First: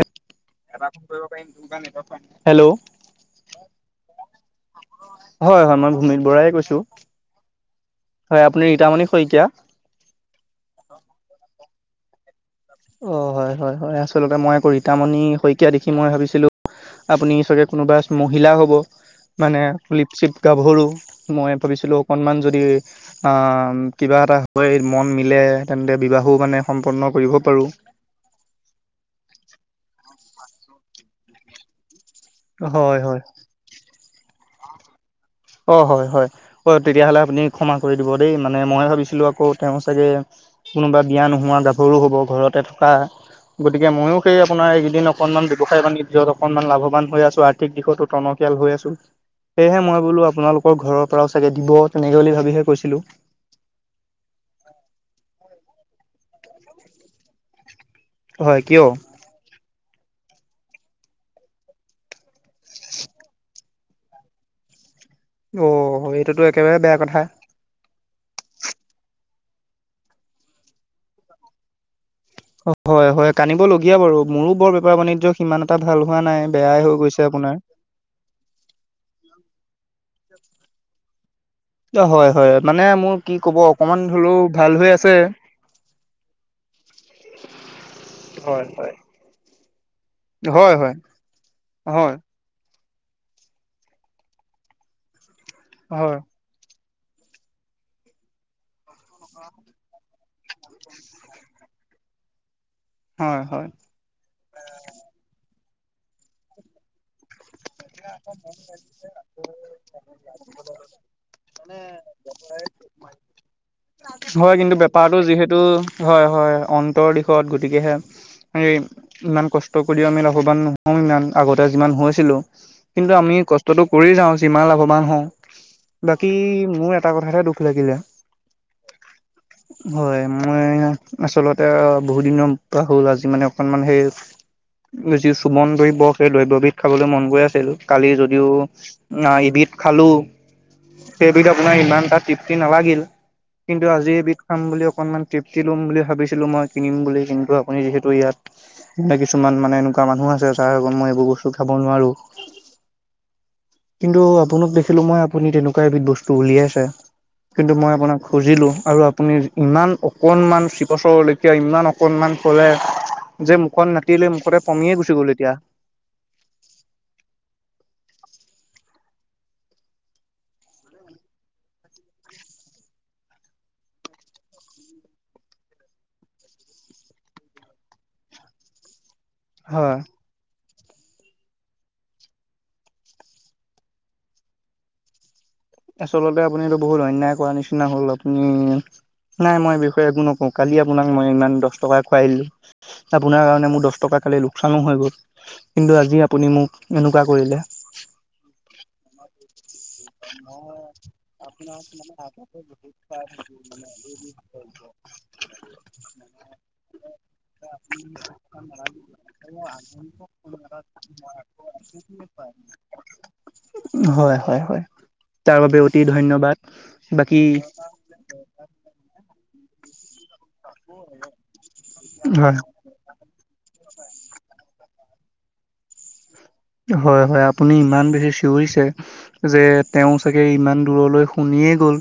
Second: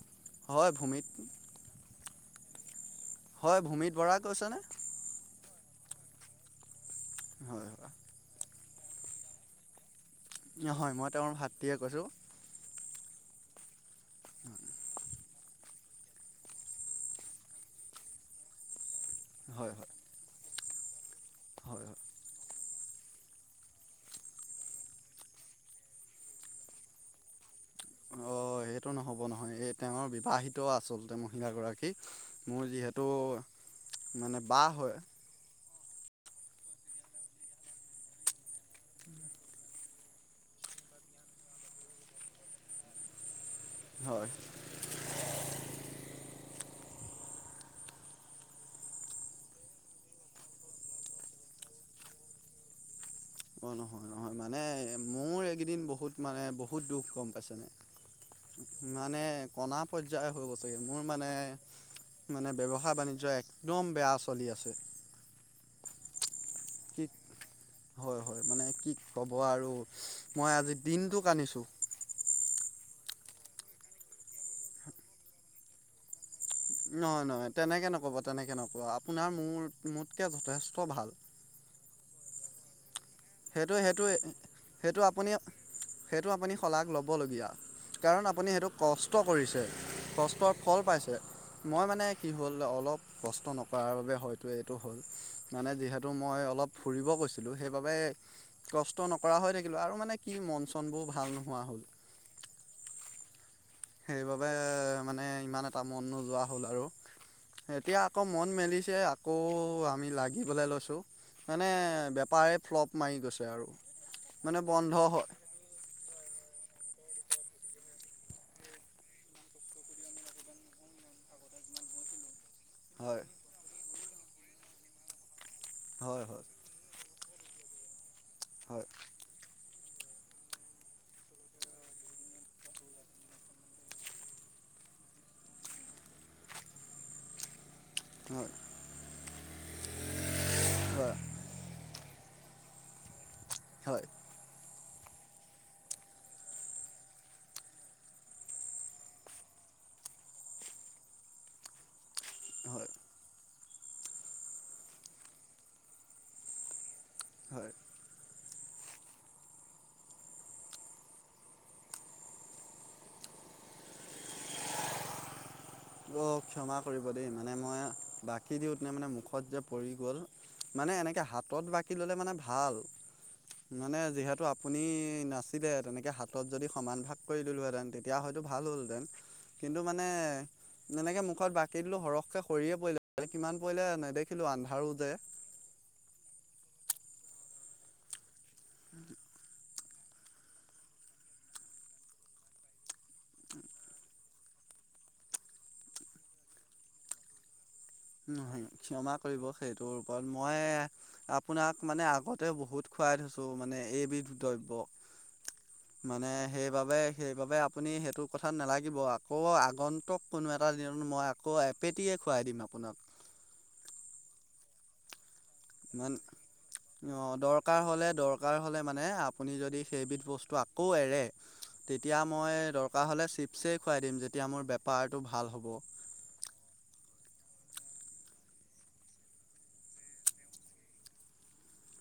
এটা হয় ভূমিত ফোন কৰিব পাৰিম দে হেল্ল', হয় ভূমিত বৰাই কৈছেনে। হয় হয় মই ভূমিত বৰায় কৈছো। হয় হয়। হয় আপুনি ৰীতামণি শইকীয়া। নহয় মই তেওঁৰ ভাতৃয়ে কৈছোঁ। অ হয় হয় হয় আচলতে মই আকৌ ৰীতামণি শইকীয়া দেখি মই ভাবিছিলো। আপুনি চাগে কোনোবা মহিলা হ'ব মানে হয় হয় লিপচিপ, গাভৰু মই হয় ভাবিছিলোঁ হয় অকণমান যদি আহ কিবা এটা হৈ মন মিলে তেন্তে বিবাহো মানে সম্পন্ন কৰিব পাৰো। অ সেইটো ন'ব নহয় এই তেওঁৰ বিবাহিত আচলতে মহিলাগৰাকী মোৰ হয় যিহেতু। হয় মানে বা হয়। অঁ হয় হয় অ তেতিয়াহ'লে আপুনি ক্ষমা কৰি দিব দেই মানে ময়ে ভাবিছিলোঁ আকৌ তেওঁ চাগে, কোনোবা বিয়া নোহোৱা গাভৰু হব ঘৰতে থকা গতিকে ময়ো হয় সেই আপোনাৰ এইকেইদিন অকনমান ব্যয়ৱসায় বাণিজ্যত অকনমান লাভৱান হৈ আছো আৰ্থিক দিশতো টনকিয়াল হৈ আছো। সেয়েহে মই বোলো আপোনালোকৰ ঘৰৰ পৰাও চাগে দিব তেনেকে বুলি ভাবিহে কৈছিলো। অ নহয় নহয় মানে মোৰ এইকেইদিন বহুত মানে বহুত দুখ গম পাইছেনে। হয় কিয় মানে কনা পৰ্যায় হৈ গৈছেগে মোৰ মানে মানে ব্যৱসায় বাণিজ্য একদম বেয়া চলি আছে। অ এইটোতো একেবাৰে বেয়া কি কথা। হয় হয় মানে কি ক'ব আৰু মই আজি দিনটো কান্দিছোঁ। হয় হয় কান্দিব লগীয়া বাৰু মোৰো বৰ বেপাৰ বাণিজ্য সিমান এটা ভাল হোৱা নাই। বেয়াই হৈ গৈছে নহয় নহয় আপোনাৰ তেনেকে নক'ব তেনেকে নক'ব আপোনাৰ মোৰ মোতকৈ যথেষ্ট ভাল। হয় হয় মানে মোৰ কি ক'ব সেইটো অকমান সেইটো হলো ভাল হৈ সেইটো আছে। আপুনি সেইটো আপুনি শলাগ ল'বলগীয়া। কাৰণ আপুনি হয় সেইটো হয় কষ্ট কৰিছে কষ্টৰ হয় ফল হয় পাইছে মই মানে হয় কি হ'ল অলপ কষ্ট নকৰাৰ বাবে হয়তো এইটো হ'ল মানে যিহেতু হয় মই অলপ ফুৰিব গৈছিলোঁ সেইবাবে কষ্ট নকৰা হৈ থাকিলোঁ আৰু মানে কি মন চনবোৰ ভাল নোহোৱা হ'ল। হয় হয়। সেইবাবে মানে ইমান এটা মন নোযোৱা হ'ল আৰু এতিয়া আকৌ মন মেলিছে আকৌ আমি লাগিবলে লৈছো। মানে বেপাৰে ফ্লপ মাৰি গৈছে আৰু মানে বন্ধ হয়, টো হয় হয় অন্তৰ দিশত গতিকেহে সে ইমান কষ্ট কৰিও আমি লাভৱান নহওঁ ইমান আগতে যিমান হৈছিলো। কিন্তু হয় আমি কষ্টতটো কৰি যাওঁ যিমান লাভৱান হওঁ হয় বাকী হয়। মোৰ এটা কথাহে দুখ লাগিলে। হয়। হয় মই আচলতে বহুত দিনৰ পৰা হ'ল আজি মানে অকনমান সেই যি চুমন দ্ৰব্য সেই দ্ৰব্যবিধ খাবলৈ মন গৈ আ কালি যদিও হয় অ এবিধ খালোঁ হয় সেই বিধ আপোনাৰ ইমান এটা তৃপ্তি নালাগিল কিন্তু হয় আজি এবিধ খাম বুলি অকনমান তৃপ্তি লম বুলি ভাবিছিলো মই কিনিম বুলি কিন্তু আপুনি যিহেতু ইয়াত, এনে কিছুমান মানে এনেকুৱা মানুহ আছে যাৰ আগত মই এইবোৰ বস্তু খাব নোৱাৰো। হয়। কিন্তু আপোনাক দেখিলো মই আপুনি তেনেকুৱা এবিধ বস্তু উলিয়াইছে হয় কিন্তু মই আপোনাক। খুজিলোঁ আৰু আপুনি ইমান অকণমান চিপছৰ লৈকে ইমান অকণমান কৰে যে মুখখন নাতি লৈ মুখতে পমিয়ে গুচি গ'ল এতিয়া। অ ক্ষমা কৰিব দেই মানে মই বাকী দিওঁতে মানে মুখত যে পৰি গ'ল মানে এনেকে হাতত বাকি ল'লে মানে ভাল মানে যিহেতু আপুনি নাছিলে তেনেকে হাতত যদি সমান ভাগ কৰি দিলোহেঁতেন তে এতিয়া হয়তো ভাল হ'লহেঁতেন কিন্তু হয়, মানে এনেকে মুখত বাকী দিলোঁ সৰহকে সৰিয়ে পৰিলে কিমান পৰিলে নেদেখিলোঁ আন্ধাৰো যে আচলতে আপুনিটো বহুত অন্যায় কৰা নিচিনা হ'ল আপুনি নাই মই এই বিষয়ে একো নকওঁ। কালি আপোনাক মই ইমান দহ টকা খুৱাই দিলোঁ আপোনাৰ কাৰণে মোৰ দহ টকা কালিলো লোকচানো হৈ গ'ল। কিন্তু আজি আপুনি মোক এনেকুৱা কৰিলে। নহয় ক্ষয়মা কৰিব সেইটো মই আপোনাক মানে আগতে বহুত খুৱাই থৈছোঁ মানে এইবিধ দ্ৰব্য মানে সেইবাবে সেইবাবে আপুনি সেইটো কথাত নালাগিব আকৌ আগন্তুক কোনো এটা দিনত মই আকৌ এপেটিয়ে খুৱাই দিম আপোনাক। হয় হয় হয়। তাৰ বাবে অতি মান ধন্যবাদ। অ বাকী দৰকাৰ হ'লে দৰ দৰকাৰ হ'লে মানে আপুনি যদি সেইবিধ বস্তু আকৌ এৰে তেতিয়া মই হয় দৰ থকা হ'লে চিপছেই খুৱাই দিম যেতিয়া মোৰ বেপাৰটো ভাল হ'ব। হয় হয় আপুনি ইমান বেছি চিঞৰিছে যে তেওঁ চাগে ইমান দূৰলৈ শুনিয়েই গ'ল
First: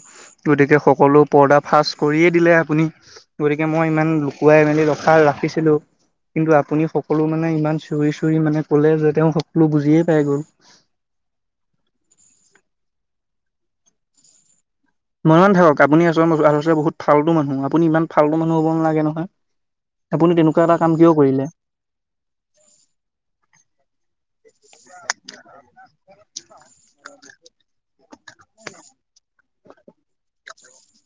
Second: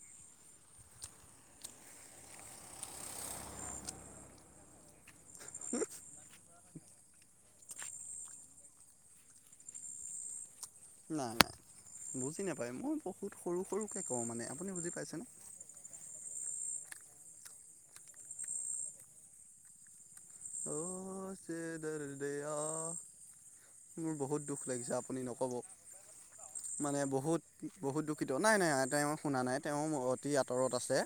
গতিকে সকলো পৰ্দা ফাৰ্ষ্ট কৰিয়েই দিলে আপুনি গতিকে মই ইমান লুকুৱাই মেলি ৰখা ৰা ৰাখিছিলোঁ কিন্তু আপুনি সকলো মানে ইমান চিঞৰি চিঞৰি মানে কলে যে তেওঁ বুজিয়েই পাই গ'ল। নাই নাই বুজি নাপায় মই বহুত সৰু সৰুকে কওঁ মানে আপুনি বুজি পাইছে। ইমান থাকক আপুনি আচল বহুত ফালটো মানুহ আপুনি ইমান ফালটো মানুহ হ'ব নালাগে নহয়। আপুনি তেনেকুৱা এটা কাম কিয় কৰিলে? দে দেইয়া মোৰ বহুত দুখ লাগিছে আপুনি নক'ব, মানে বহুত বহুত দুখিত নাই নাই তেওঁ শুনা নাই তেওঁ অতি আঁতৰত আছে,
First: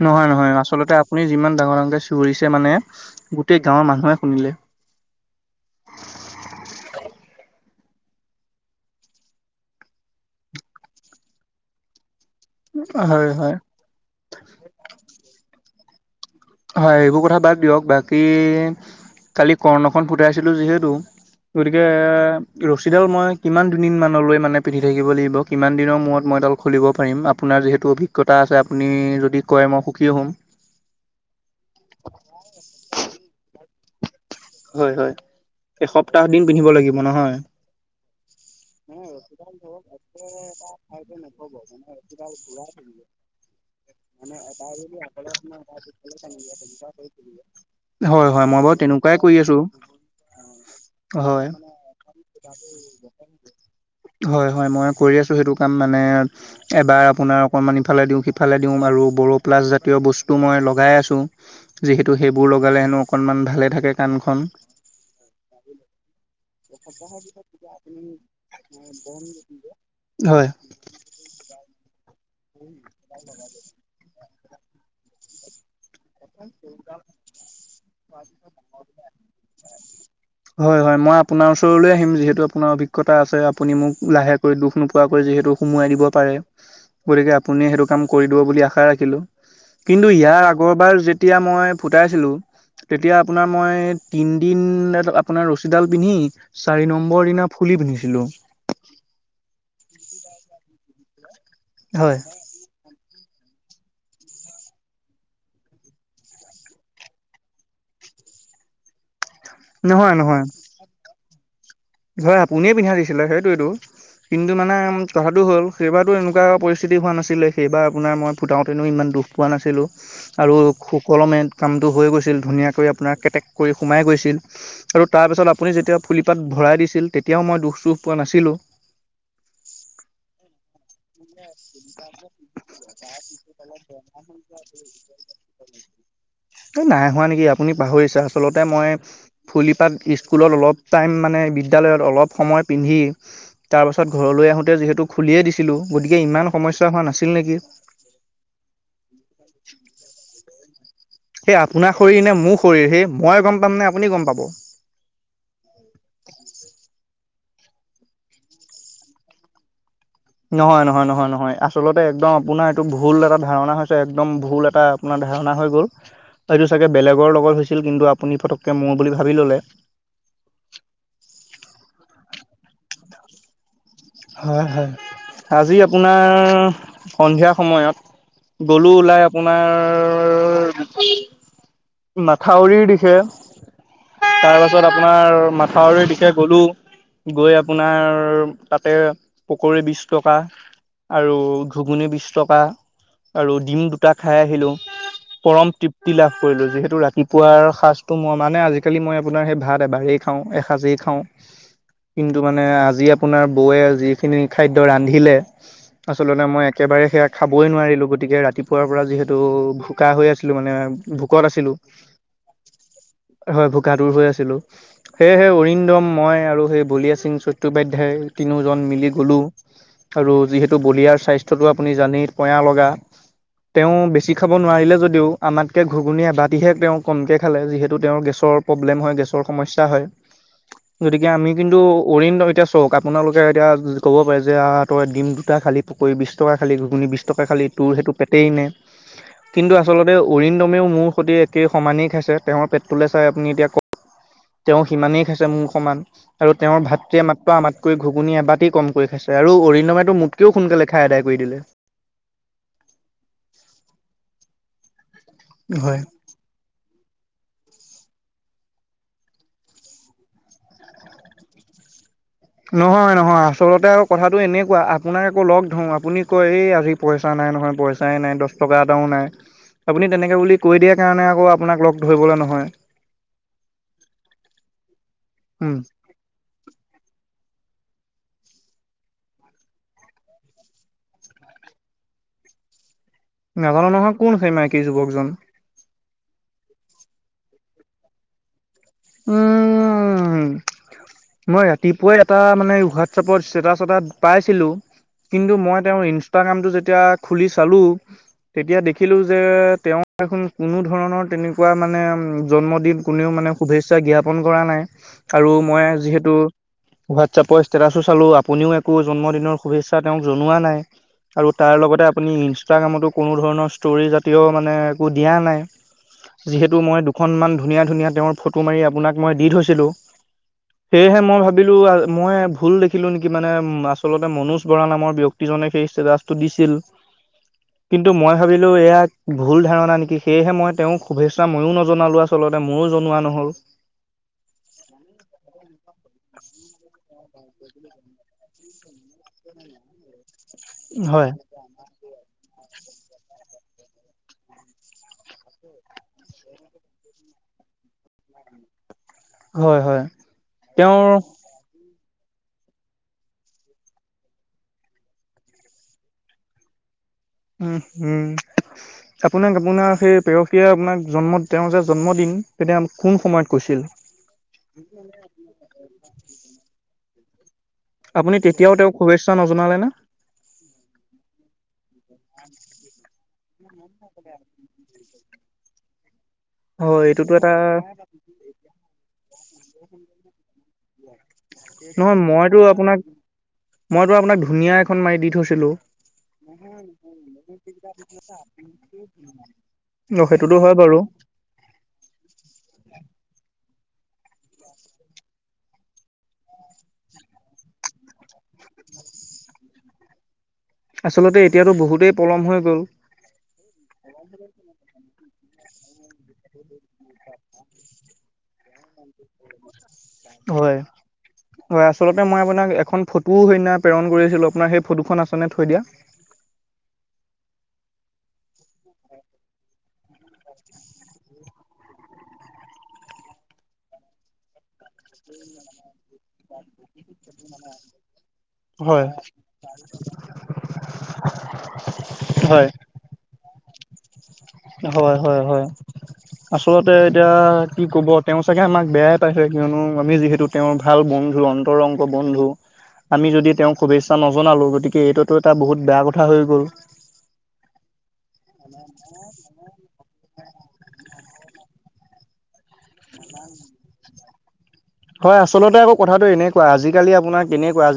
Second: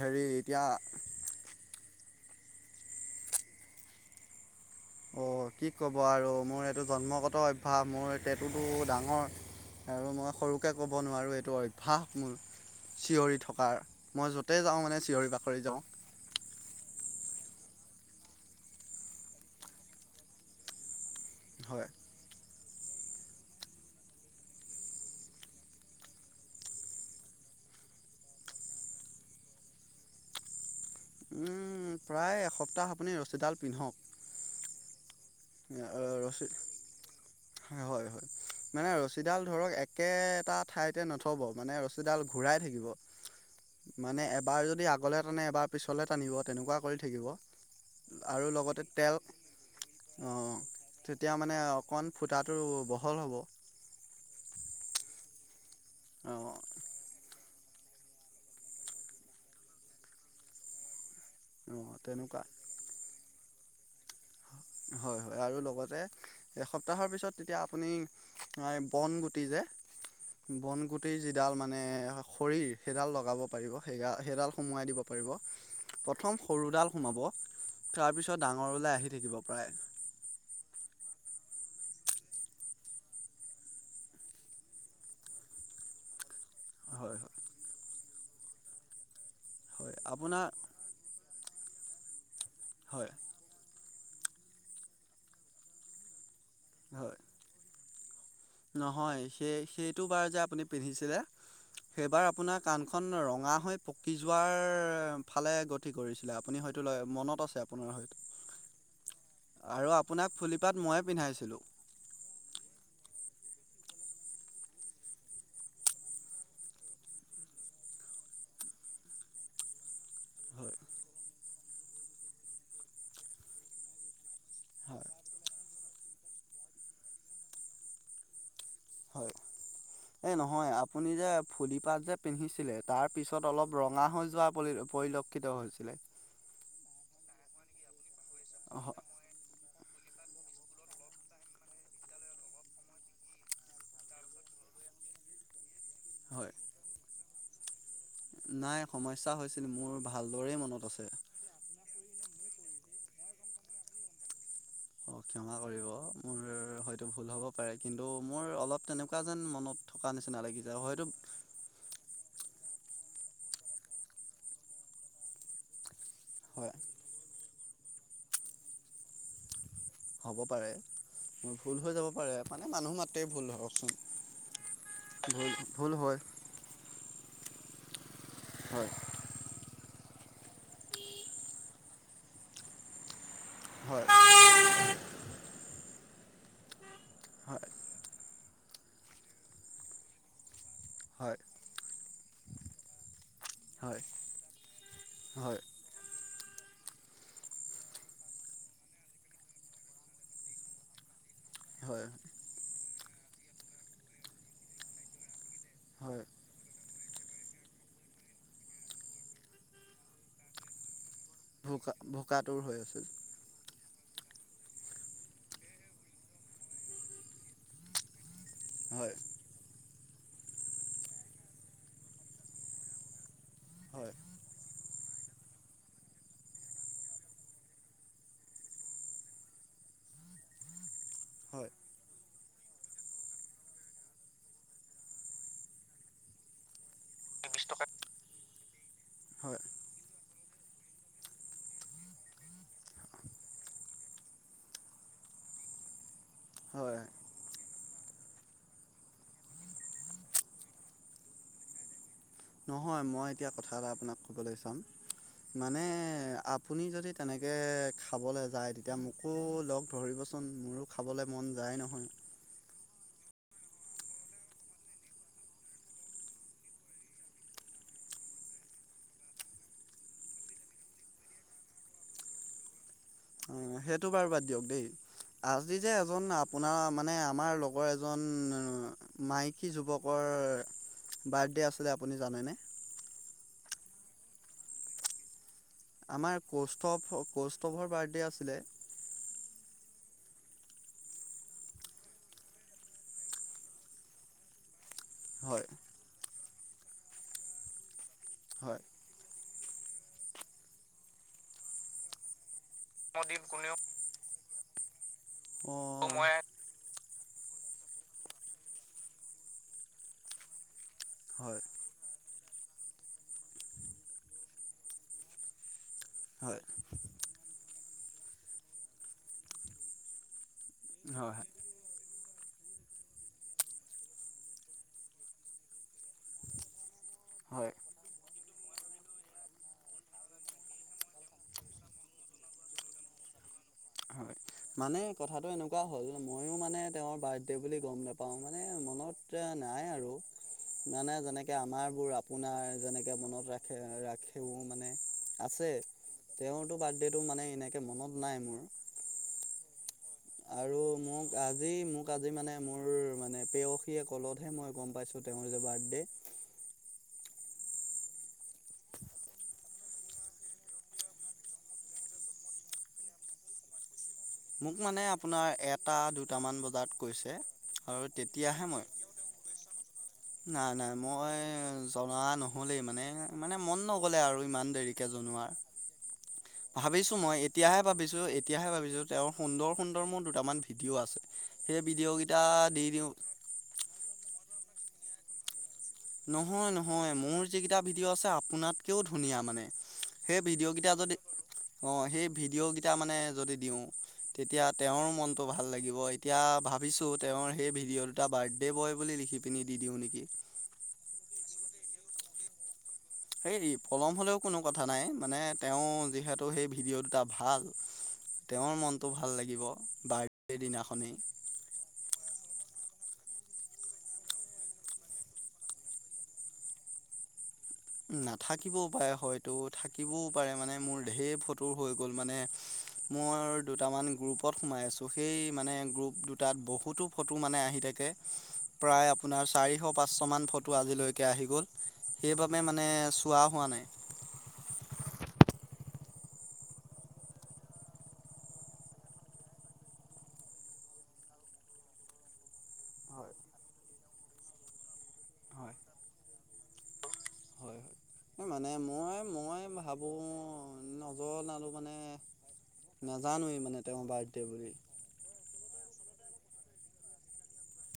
হেৰি নহয় নহয় এতিয়া আচলতে আপুনি যিমান ডাঙৰ ডাঙৰকে চিঞৰিছে মানে গোটেই গাঁৱৰ মানুহে শুনিলে, অ কি ক'ব আৰু মোৰ এইটো জন্মগত অভ্যাস মোৰটেটুটো ডাঙৰ, আৰু মই সৰুকে ক'ব নোৱাৰোঁ এইটো অভ্যাস মোৰ, হয় চিঞৰি হয় থকাৰ মই য'তে যাওঁ মানে চিঞৰি বাখৰি যাওঁ, হয় এইবোৰ কথা বাদ দিয়ক বাকী কালি কৰ্ণখন ফুটাইছিলোঁ যিহেতু, গতিকে, হয় ৰছীডাল মই কিমান দুদিনমানলৈ মানে পিন্ধি থাকিব লাগিব কিমান দিনৰ মূৰত মইডাল খুলিব পাৰিম আপোনাৰ যিহেতু অভিজ্ঞতা আছে আপুনি যদি কয় মই সুখী হ'ম, উম উম প্ৰায় এসপ্তাহ আপুনি ৰছীডাল পিন্ধক, হয় হয় এসপ্তাহ দিন ৰছী পিন্ধিব লাগিব নহয়, হয় হয় হয় মানে ৰছীডাল ধৰক একেটা ঠাইতে নথ'ব মানে ৰছীডাল ঘূৰাই থাকিব, মানে এবাৰ যদি আগলে টানে এবাৰ পিছলে টানিব তেনেকুৱা কৰি থাকিব, হয় আৰু হয় মই বাৰু লগতে তেনেক তেল অ তেতিয়া হয়। মানে অকণ ফুটাটো বহল হ'ব, হয় হয় মই কৰি আছোঁ সেইটো কাম মানে অঁ এবাৰ আপোনাৰ, অকণমান ইফালে দিওঁ সিফালে দিওঁ আৰু বড়'প্লাছ জাতীয় বস্তু মই লগাই আছোঁ, অঁ যিহেতু তেনেকুৱা সেইবোৰ লগালে হেনো অকনমান ভালে থাকে কাণখন, হয় হয় আৰু লগতে, এসপ্তাহৰ পিছত তেতিয়া আপুনি বনগুটি যে হয় বনগু টিৰ যিডাল মানে খৰি সেইডাল লগাব পাৰিব। সেই সেইডাল সোমোৱাই দিব পাৰিব প্ৰথম সৰুডাল সোমাব, তাৰ পিছত ডাঙৰলে আহি থাকিব প্ৰায়, হয় হয় মই আপোনাৰ ওচৰলৈ আহিম যিহেতু আপোনাৰ অভিজ্ঞতা আছে আপুনি মোক লাহেকৈ দুখ নো পোৱাকৈ যিহেতু সুমোৱাই দিব পাৰে, হয় হয় গতিকে আপুনি সেইটো কাম কৰি দিব বুলি আশা ৰাখিলো হয় কিন্তু ইয়াৰ আপোনাৰ আগৰবাৰ যেতিয়া মই ফুটাইছিলো হয় তেতিয়া, আপোনাৰ মই তিনদিনলে আপোনাৰ ৰছীডাল পিন্ধি চাৰি হয় নম্বৰ দিনা ফুলি পিন্ধিছিলো নহয় সেই সেইটো বাৰ যে আপুনি পিন্ধিছিলে হয় সেইবাৰ আপোনাক কাণখন ৰঙা হৈ পকি যোৱাৰ ফালে গতি কৰিছিলে আপুনি হয়তো মনত আছে আপোনাৰ হয়তো আৰু নহয় আপোনাক ফুলিপাট ময়ে পিন্ধাইছিলো। ধৰ আপুনিয়ে পিন্ধাই দিছিলে সেইটোৱেটো, কিন্তু মানে কথাটো হ'ল সেইবাৰতো এনেকোৱা পৰিস্থিতি হোৱা নাছিলে সেইবাৰ আপোনাৰ মই ফুটাওতেনো ইমান দুখ পোৱা নাছিলো। আৰু হয় সুকলমে কামটো হৈ গৈছিল ধুনীয়াকৈ আপোনাৰ কেটেক কৰি সোমাই গৈছিল আৰু হয় তাৰপাছত আপুনি যেতিয়া ফুলিপাত ভৰাই দিছিল তেতিয়াও মই দুখ চোখ পোৱা নাছিলো হয় এই নহয় আ পুনি যে ফুলিপাত যে পিন্ধিছিলে তাৰপিছত অলপ ৰঙা হৈ যোৱা পৰি পৰিলক্ষিত হৈছিলে। এই নাই হোৱা নেকি আপুনি পাহৰিছে আচলতে মই হ ফুলিপাত স্কুলত অলপ টাইম মানে বিদ্যালয়ত অলপ সময় পিন্ধি তাৰ পাছত ঘৰলৈ আহোতে যিহেতু খুলিয়েই দিছিলো গতিকে ইমান হয় সমস্যা হোৱা নাছিল নেকি নাই সমস্যা হৈছিল মোৰ ভাল দৰেই মনত আছে সেই আপোনাৰ শৰীৰ নে মোৰ শৰীৰ সেই মই গম পাম নে আপুনি গম পাব অ ক্ষমা কৰিব মোৰ হয়তো ভুল হ'ব পাৰে কিন্তু মোৰ অলপ তেনেকোৱা যেন মনত থকা নিচিনা লাগি যায় নহয় নহয় হয়তো, নহয় নহয় আচলতে একদম আপোনাৰ এইটো ভুল এটা ধাৰণা হৈছে একদম ভুল এটা আপোনাৰ ধাৰণা হৈ গ'ল এইটো হয় চাগে বেলেগৰ লগত হৈছিল কিন্তু আপুনি পতককে মোৰ বুলি ভাবি ললে হ'ব পাৰে মোৰ ভুল হৈ যাব পাৰে মানে মানুহ মাত্ৰেই ভুল ধৰকচোন হয় হয় ভুল আজি ভুল হয় আপোনাৰ সন্ধিয়া সময়ত, হয় গলো ওলাই আপোনাৰ মাথাউৰিৰ দিশে, হয় তাৰ পাছত আপোনাৰ মাথাউৰি দিশে গলো গৈ হয় আপোনাৰ তাতে পকৰী বিশ টকা আৰু হয় ঘুগুনী বিশ টকা আৰু ডিম হয় দুটা খাই আহিলো হয় পৰম তৃপ্তি লাভ কৰিলো যিহেতু ৰাতিপুৱাৰ সাজটো মই মানে আজিকালি মই আপোনাৰ সেই ভাত এবাৰেই খাও এসাঁজেই খাও হয় কিন্তু মানে আজি আপোনাৰ বৌৱে যিখিনি খাদ্য ৰান্ধিলে হয় আচলতে মই একেবাৰে সেয়া খাবই নোৱাৰিলো গতিকে ৰাতিপুৱাৰ পৰা যিহেতু ভোক ভোকা হৈ আছিলো মানে ভোকত আছিলো ভোকা ভোকাতুৰ হৈ আছিল হয় ভোকাতুৰ হৈ আছিলো সেয়েহে অৰিন্দম মই আৰু সেই বলিয়া সিং চট্টোপাধ্যায় তিনিওজন মিলি হয় গলো আৰু যিহেতু বলিয়াৰ স্বাস্থ্যটো আপুনি জানেই পয়া লগা তেওঁ হয় বেছি খাব নোৱাৰিলে যদিও আমাতকৈ ঘুগুনী এবাতিহে তেওঁ কমকৈ খালে যিহেতু তেওঁৰ গেছৰ প্ৰব্লেম হয় গেছৰ সমস্যা হয় গতিকে আমি হয় কিন্তু অৰিণদ্যম এতিয়া চাওক আপোনালোকে এতিয়া ক'ব পাৰে যে আ তই ডিম দুটা খালী পকৰি বিশ টকা খালী ঘুগুনি বিছ টকা খালী। তোৰ সেইটো পেটেই নে? হয় কিন্তু আচলতে অৰিন্দমেও মোৰ সৈতে একেই সমানেই খাইছে তেওঁৰ পেটটোলৈ চাই আপুনি এতিয়া ক তেওঁ সিমানেই খাইছে মোৰ সমান আৰু তেওঁৰ হয় ভাতৃয়ে মাত্ৰ আমাতকৈ ঘুগুনি এবাটতেই কম কৰি খাইছে আৰু অৰিণময়টো মু কিয় সোনকালে খাই আদায় কৰি দিলে। নহয় মই এতিয়া কথা এটা আপোনাক কবলে চাম মানে হয় আপ আপুনি যদি তেনেকৈ খাবলৈ যায় তেতিয়া মোকো লগ ধৰিবচোন মোৰো খাবলৈ মন যায় নহয়। নহয় - নহয় আচলতে আৰু কথাটো এনেকুৱা আপোনাক আকৌ লগ ধৰো আপুনি কয় এই আজি পইচা নাই নহয় পইচাই নাই দহ টকা এটাও নাই। আপুনি তেনেকৈ বুলি কৈ দিয়াৰ কাৰণে আকৌ আপোনাক লগ ধৰিবলৈ নহয়। অ, সেইটো বাৰু বাদ দিয়ক দেই উম আজি যে আপোনাৰ মানে আমাৰ লগৰ এজন মাইকী যুৱকৰ বাৰ্থডে আছিলে আপুনি জানেনে? নাজানো নহয় কোন খে মাইকী যুৱকজন। আমাৰ কৌষ্ঠৱ - কৌষ্ঠৱ বাৰ্থডে' আছিলে। উম, মই ৰাতিপুৱাই এটা মানে হোৱাটছএপত ষ্টেটাচ এটা পাইছিলো। কিন্তু হয় মই তেওঁৰ ইনষ্টাগ্ৰামটো যেতিয়া খুলি চালো। তেতিয়া হয় দেখিলো যে তেওঁ এখন কোনো ধৰণৰ তেনেকুৱা মানে জন্মদিন কোনেও মানে শুভেচ্ছা জ্ঞাপন কৰা নাই আৰু মই অ' যিহেতু হয় হোৱাটছেপৰ ষ্টেটাছো চালো আপুনিও একো জন্মদিনৰ শুভেচ্ছা তেওঁক জনোৱা নাই। আৰু তাৰ হয় লগতে আপুনি ইনষ্টাগ্ৰামতো কোনো ধৰণৰ ষ্টৰীজাতীয় মানে একো দিয়া নাই। যিহেতু মই দুখনমান ধুনীয়া - ধুনীয়া তেওঁৰ ফ মাৰি আপোনাক মই দি থৈছিলো সেয়েহে মই হয় ভাবিলো। কিন্তু মই ভুল দেখিলো নেকি মানে আচলতে মনোজ বৰা নামৰ ব্যক্তিজনে সেই ষ্টেটাছটো দিছিল। হয়। কিন্তু মই ভাবিলো এয়া ভুল ধাৰণা নেকি সেয়েহে মই তেওঁক শুভেচ্ছা ময়ো নজনালো। আচলতে মোৰো জনোৱা নহ'ল। হয় মানে কথাটো এনেকুৱা হল মই মময়ো মানে তেওঁৰ বাৰ্থডে' বুলি গম নাপাও মানে মনত নাই আৰু। মানে হয় যেনেকে আমাৰ বোৰ আপোনাৰ যেনেকে মনত ৰাখে ৰাখেও মানে আছে। তেওঁতো বাৰ্থডেটো মানে এনেকে মনত নাই মোৰ। হয়- হয়। আৰু তেওঁৰ মোক আজি মোক মোক আজি মানে মোৰ মানে পেয়সীয়ে কলতহে মই গম পাইছো তেওঁৰ যে বাৰ্থডে। উম-উম। আপোনাক - আপোনাৰ সেই পেৰসীয়ে আপোনাক জন্ম তেওঁৰ যে জন্মদিন তেতিয়া কোন সময়ত কৈছিল? মোক মানে আপোনাৰ এটা দুটামান বজাত কৈছে। আৰু আপুনি তেতিয়াহে তেতিয়াও মই তেওঁক শুভেচ্ছা নজনালে নে? নাই- নাই মই জনা নহলেই মানে মানে মন নগ'লে আৰু ইমান দেৰিকে জনোৱাৰ। হয় ভাবিছো এইটোতো মই এটা এতিয়াহে ভাবিছো। তেতিয়াহে ভাবিছোঁ তেওঁৰ সুন্দৰ - সুন্দৰ মোৰ দুটামান ভিডিঅ' আছে সেই নহয় ভিডিঅ'কেইটা মইতো দি আপোনাক দিও। মইতো আপোনাক ধুনীয়া এখন মাৰি দি থৈছিলো। নহয় - নহয় মোৰ যিকেইটা ভিডিঅ' আছে আপোনাতকেও ধুনীয়া মানে। অ, সেইটোতো হয় বাৰু। অ সেই ভিডিঅ কেইটা মানে যদি দিওঁ। তেতিয়া তেওঁৰ মনটো ভাল লাগিব এতিয়া ভাবিছো তেওঁৰ সেই ভিডিঅ দুটা বাৰ্থডে বয় বুলি লিখি, পিনি দি দিওঁ নেকি। আচলতে এতিয়াতো বহুতেই পলম হৈ গ'ল। হে পলম হ'লেও কোনো কথা নাই মানে তেওঁ যিহেতু সেই ভিডিঅ' দুটা ভাল। তেওঁৰ মনটো ভাল লাগিব। বাৰ্থডে হয়। দিনাখনেই হয় আচলতে মই আপোনাক এখন ফটোও সেইদিনা প্ৰেৰণ কৰি আছিলো আপোনাৰ সেই ফটোখন আছেনে থৈ দিয়া। নাথাকিবও পাৰে হয়তো থাকিবও পাৰে মানে মোৰ ঢেৰ ফটো হৈ গ'ল মানে। মোৰ দুটামান গ্ৰুপত সোমাই আছো সেই মানে গ্ৰুপটোত। তাত বহুতো ফটো মানে আহি থাকে হয়। প্ৰায় আপোনাৰ চাৰিশ পাঁচশমান ফটো আজিলৈকে আহি গ'ল। [unintelligible] সেইবাবে মানে চোৱা হোৱা নাই। হয় হয় হয়। আচলতে এতিয়া কি কব তেওঁ চাগে আমাক বেয়াই পাইছে কিয়নো আমি যিহেতু। তেওঁৰ ভাল বন্ধু অন্তৰংগ বন্ধু। আমি হয় যদি তেওঁক শুভেচ্ছা নজনালো গতিকে এইটোতো এটা হয় বহুত বেয়া কথা হৈ গ'ল। হয়, সে মানে মই মই ভাবোঁ নজ নালো মানে। নাজানোৱেই মানে তেওঁৰ বাৰ্থডে বুলি। হয় আচলতে আকৌ কথাটো এনেকুৱা আজিকালি আপোনাৰ কেনেকুৱা।